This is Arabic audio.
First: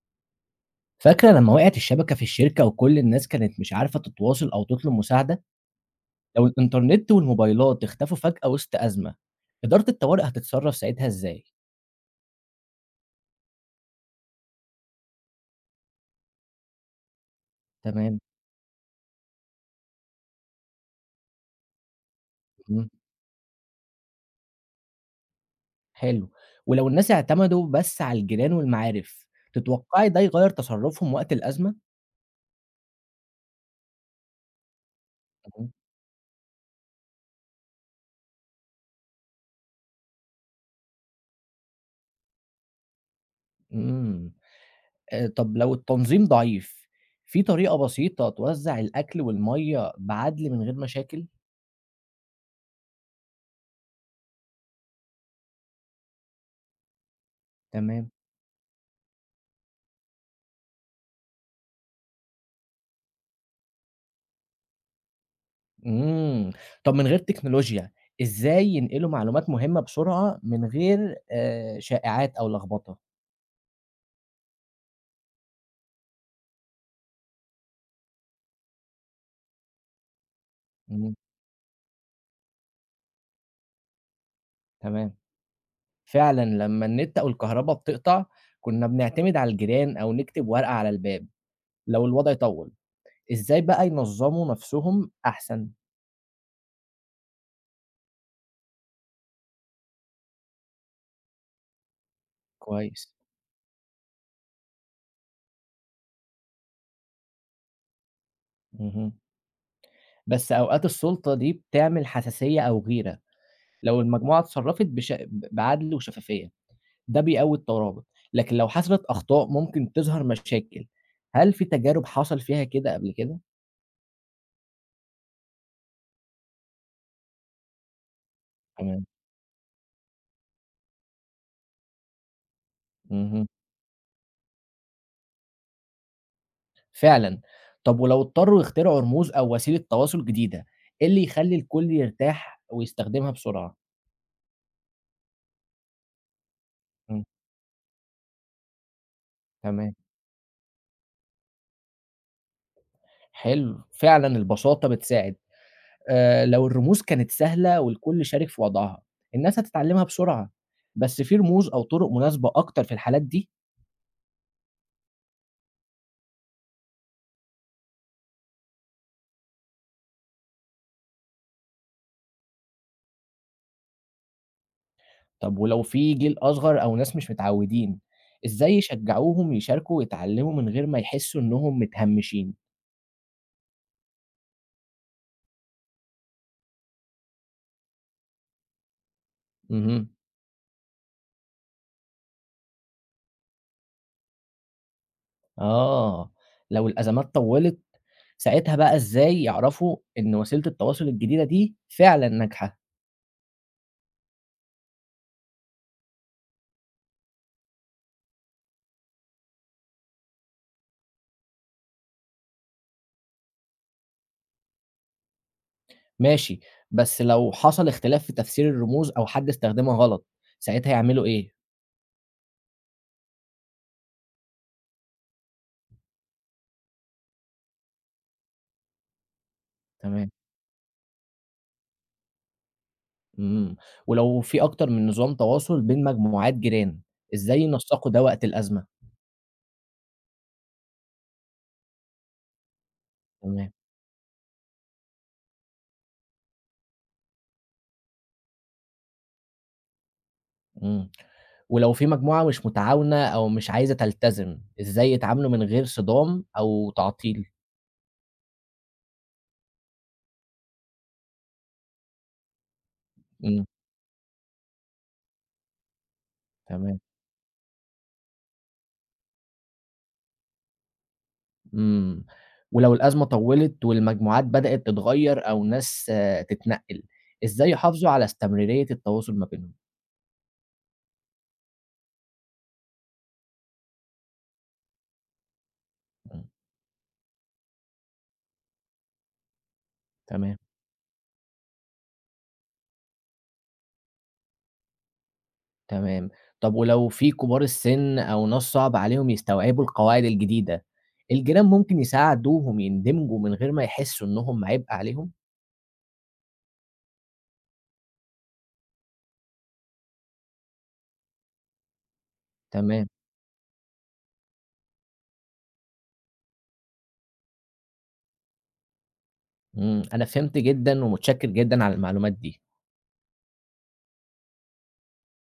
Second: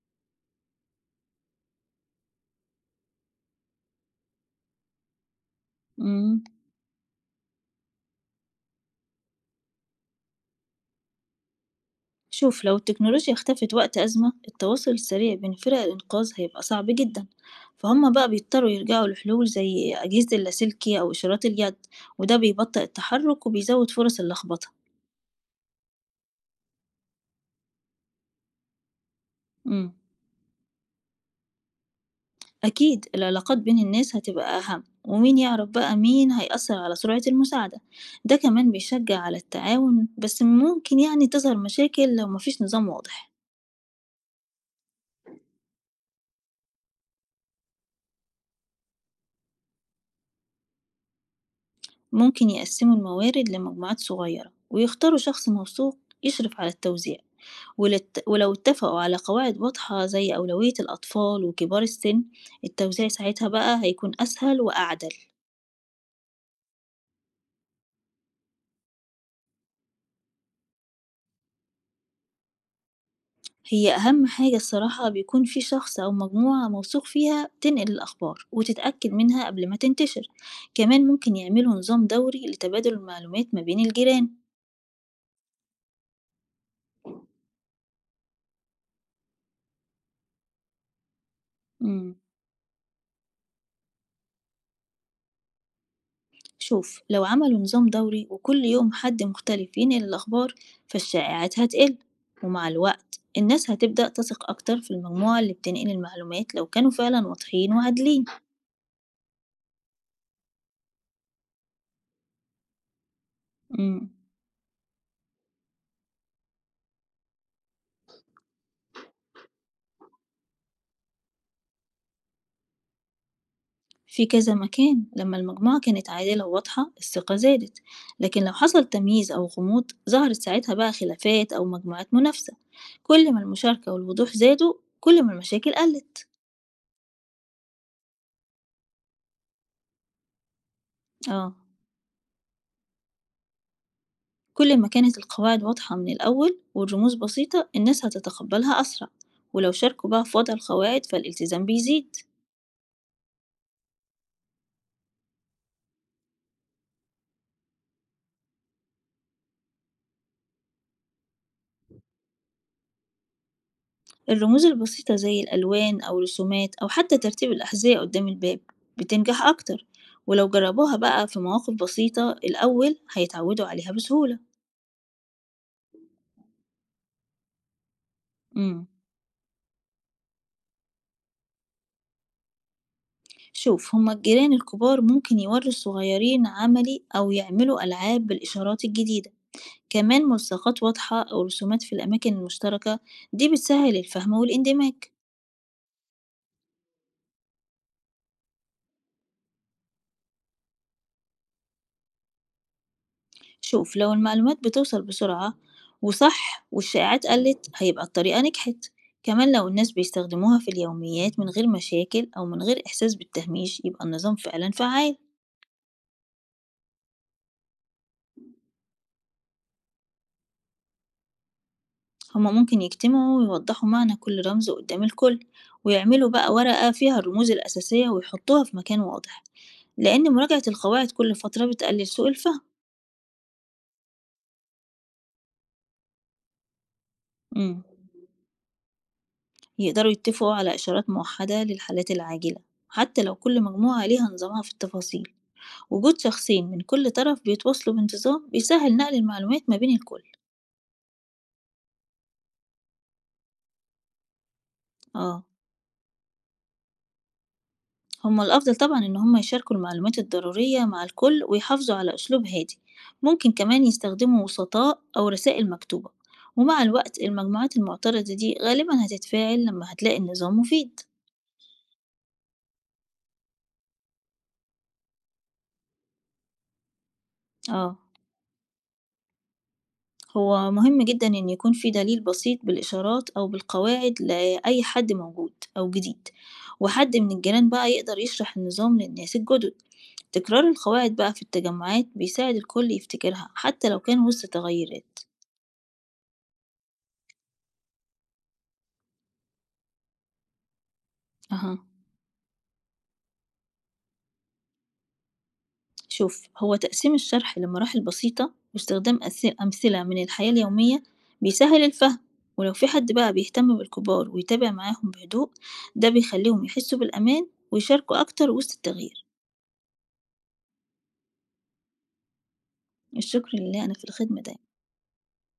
فاكرة لما وقعت الشبكة في الشركة وكل الناس كانت مش عارفة تتواصل أو تطلب مساعدة؟ امم لو الإنترنت والموبايلات اختفوا فجأة وسط أزمة، إدارة الطوارئ هتتصرف ساعتها إزاي؟ شوف، لو التكنولوجيا اختفت وقت أزمة، التواصل السريع بين فرق الإنقاذ هيبقى صعب جدا. فهم تمام، بقى بيضطروا يرجعوا لحلول زي أجهزة اللاسلكي أو إشارات اليد، وده بيبطئ إمم، التحرك وبيزود فرص اللخبطة. حلو. ولو الناس اعتمدوا بس على الجيران والمعارف، امم تتوقعي ده يغير تصرفهم وقت الأزمة؟ أكيد العلاقات بين الناس هتبقى أهم، ومين يعرف تمام. بقى مين، هيأثر على سرعة المساعدة. ده كمان بيشجع على التعاون، بس ممكن يعني تظهر مشاكل لو مفيش نظام واضح. إمم، طب لو التنظيم ضعيف، في طريقة بسيطة توزع الأكل والمَيّة بعدل من غير مشاكل؟ ممكن يقسموا الموارد لمجموعات صغيرة ويختاروا شخص موثوق يشرف على التوزيع. تمام. ولو اتفقوا على قواعد واضحة زي أولوية الأطفال وكبار السن، التوزيع ساعتها بقى هيكون أسهل وأعدل. إمم، طب من غير تكنولوجيا، إزاي ينقلوا معلومات مهمة بسرعة من غير شائعات أو لخبطة؟ هي أهم حاجة الصراحة، بيكون في شخص أو مجموعة موثوق فيها تنقل الأخبار وتتأكد منها قبل ما تنتشر. كمان إمم، ممكن يعملوا نظام دوري لتبادل المعلومات ما بين الجيران. تمام، فعلًا لمّا النت أو الكهربا بتقطع كنا بنعتمد على الجيران أو نكتب ورقة على الباب. لو مم. الوضع طوّل، إزاي بقى ينظموا نفسهم أحسن؟ شوف، لو عملوا نظام دوري وكل يوم حد مختلف ينقل الأخبار، فالشائعات هتقل. ومع كويس، الوقت الناس هتبدأ تثق أكتر في المجموعة اللي بتنقل المعلومات، لو كانوا فعلا واضحين وعادلين. اهم. بس أوقات السلطة دي بتعمل حساسية أو غيرة. لو مم. المجموعة اتصرفت بش ب بعدل وشفافية، ده بيقوي الترابط، لكن لو حصلت أخطاء ممكن تظهر مشاكل، هل في تجارب حصل فيها كده قبل كده؟ في كذا مكان لما المجموعة كانت عادلة وواضحة، الثقة زادت. لكن لو حصل تمام، تمييز أو غموض، ظهرت ساعتها بقى خلافات أو مجموعات منافسة. كل ما اهم، المشاركة والوضوح زادوا، كل ما المشاكل قلت. فعلًا. طب ولو اضطروا يخترعوا رموز أو وسيلة تواصل جديدة، إيه اللي يخلّي اه، الكل يرتاح ويستخدمها بسرعة؟ كل ما كانت القواعد واضحة من الأول والرموز إمم، بسيطة، الناس هتتقبلها أسرع. ولو تمام، شاركوا بقى في وضع القواعد، فالالتزام بيزيد. حلو، فعلًا البساطة بتساعد. لو الرموز كانت سهلة والكل شارك في وضعها، الناس هتتعلمها بسرعة، بس في رموز أو طرق مناسبة أكتر في الحالات دي؟ الرموز البسيطة زي الألوان أو رسومات أو حتى ترتيب الأحذية قدام الباب بتنجح أكتر. ولو جربوها بقى في مواقف بسيطة الأول، هيتعودوا عليها بسهولة. طب ولو في جيل أصغر أو ناس مش متعودين، إزاي مم. يشجعوهم يشاركوا ويتعلموا من غير ما يحسوا إنهم متهمشين؟ شوف، هما الجيران الكبار ممكن يوروا الصغيرين عملي أو يعملوا ألعاب بالإشارات الجديدة. اهم. كمان ملصقات واضحة أو رسومات في الأماكن المشتركة، دي بتسهل الفهم والاندماج. آه، لو الأزمات طوّلت ساعتها بقى إزاي يعرفوا إن وسيلة التواصل الجديدة دي فعلًا ناجحة؟ شوف، لو المعلومات بتوصل بسرعة وصح والشائعات قلت، هيبقى الطريقة نجحت. كمان لو الناس بيستخدموها في اليوميات من غير مشاكل أو من غير إحساس بالتهميش، يبقى النظام فعلا فعال. ماشي، بس لو حصل اختلاف في تفسير الرموز أو حد استخدمها غلط، ساعتها يعملوا إيه؟ هما ممكن يجتمعوا ويوضحوا معنى كل رمز قدام الكل، ويعملوا بقى ورقة فيها الرموز الأساسية ويحطوها في مكان واضح، تمام. لأن مراجعة القواعد كل فترة بتقلل سوء الفهم. إمم، ولو في أكتر من نظام تواصل بين مجموعات جيران، إزاي مم. ينسقوا ده وقت الأزمة؟ يقدروا يتفقوا على إشارات موحدة للحالات العاجلة، حتى لو كل تمام. مجموعة ليها نظامها في التفاصيل. وجود شخصين من كل طرف بيتواصلوا بانتظام بيسهل نقل المعلومات ما بين الكل. إمم. ولو في مجموعة مش متعاونة أو مش عايزة تلتزم، إزاي اه، يتعاملوا من غير صدام أو تعطيل؟ هما الأفضل طبعا إن هما يشاركوا المعلومات الضرورية مع الكل ويحافظوا على أسلوب هادي. ممكن إمم، كمان يستخدموا وسطاء أو رسائل مكتوبة. ومع تمام. الوقت المجموعات المعترضة دي غالبا هتتفاعل لما هتلاقي النظام مفيد. إمم. ولو الأزمة طوّلت والمجموعات بدأت تتغيّر أو ناس تتنقِّل، إزاي اه، يحافظوا على استمرارية التواصل ما بينهم؟ هو مهم جدا إن يكون في دليل بسيط بالإشارات أو بالقواعد لأي حد موجود أو جديد. إمم، وحد من الجيران بقى يقدر يشرح النظام للناس الجدد. تمام، تكرار القواعد بقى في التجمعات بيساعد الكل يفتكرها حتى لو كان وسط تغيرات. تمام. طب ولو في كبار السِن أو ناس صعب عليهم يستوعبوا القواعد الجديدة، الجيران أها، ممكن يساعدوهم يندمجوا من غير ما يحسّوا إنهم عبء عليهم؟ شوف، هو تقسيم الشرح لمراحل بسيطة واستخدام أمثلة من الحياة اليومية بيسهل الفهم. ولو في تمام. حد بقى بيهتم بالكبار ويتابع معاهم بهدوء، ده بيخليهم يحسوا بالأمان ويشاركوا أكتر وسط التغيير. إمم، أنا فهمت جدًا ومتشكر جدًا على المعلومات دي. الشكر لله، أنا في الخدمة ده.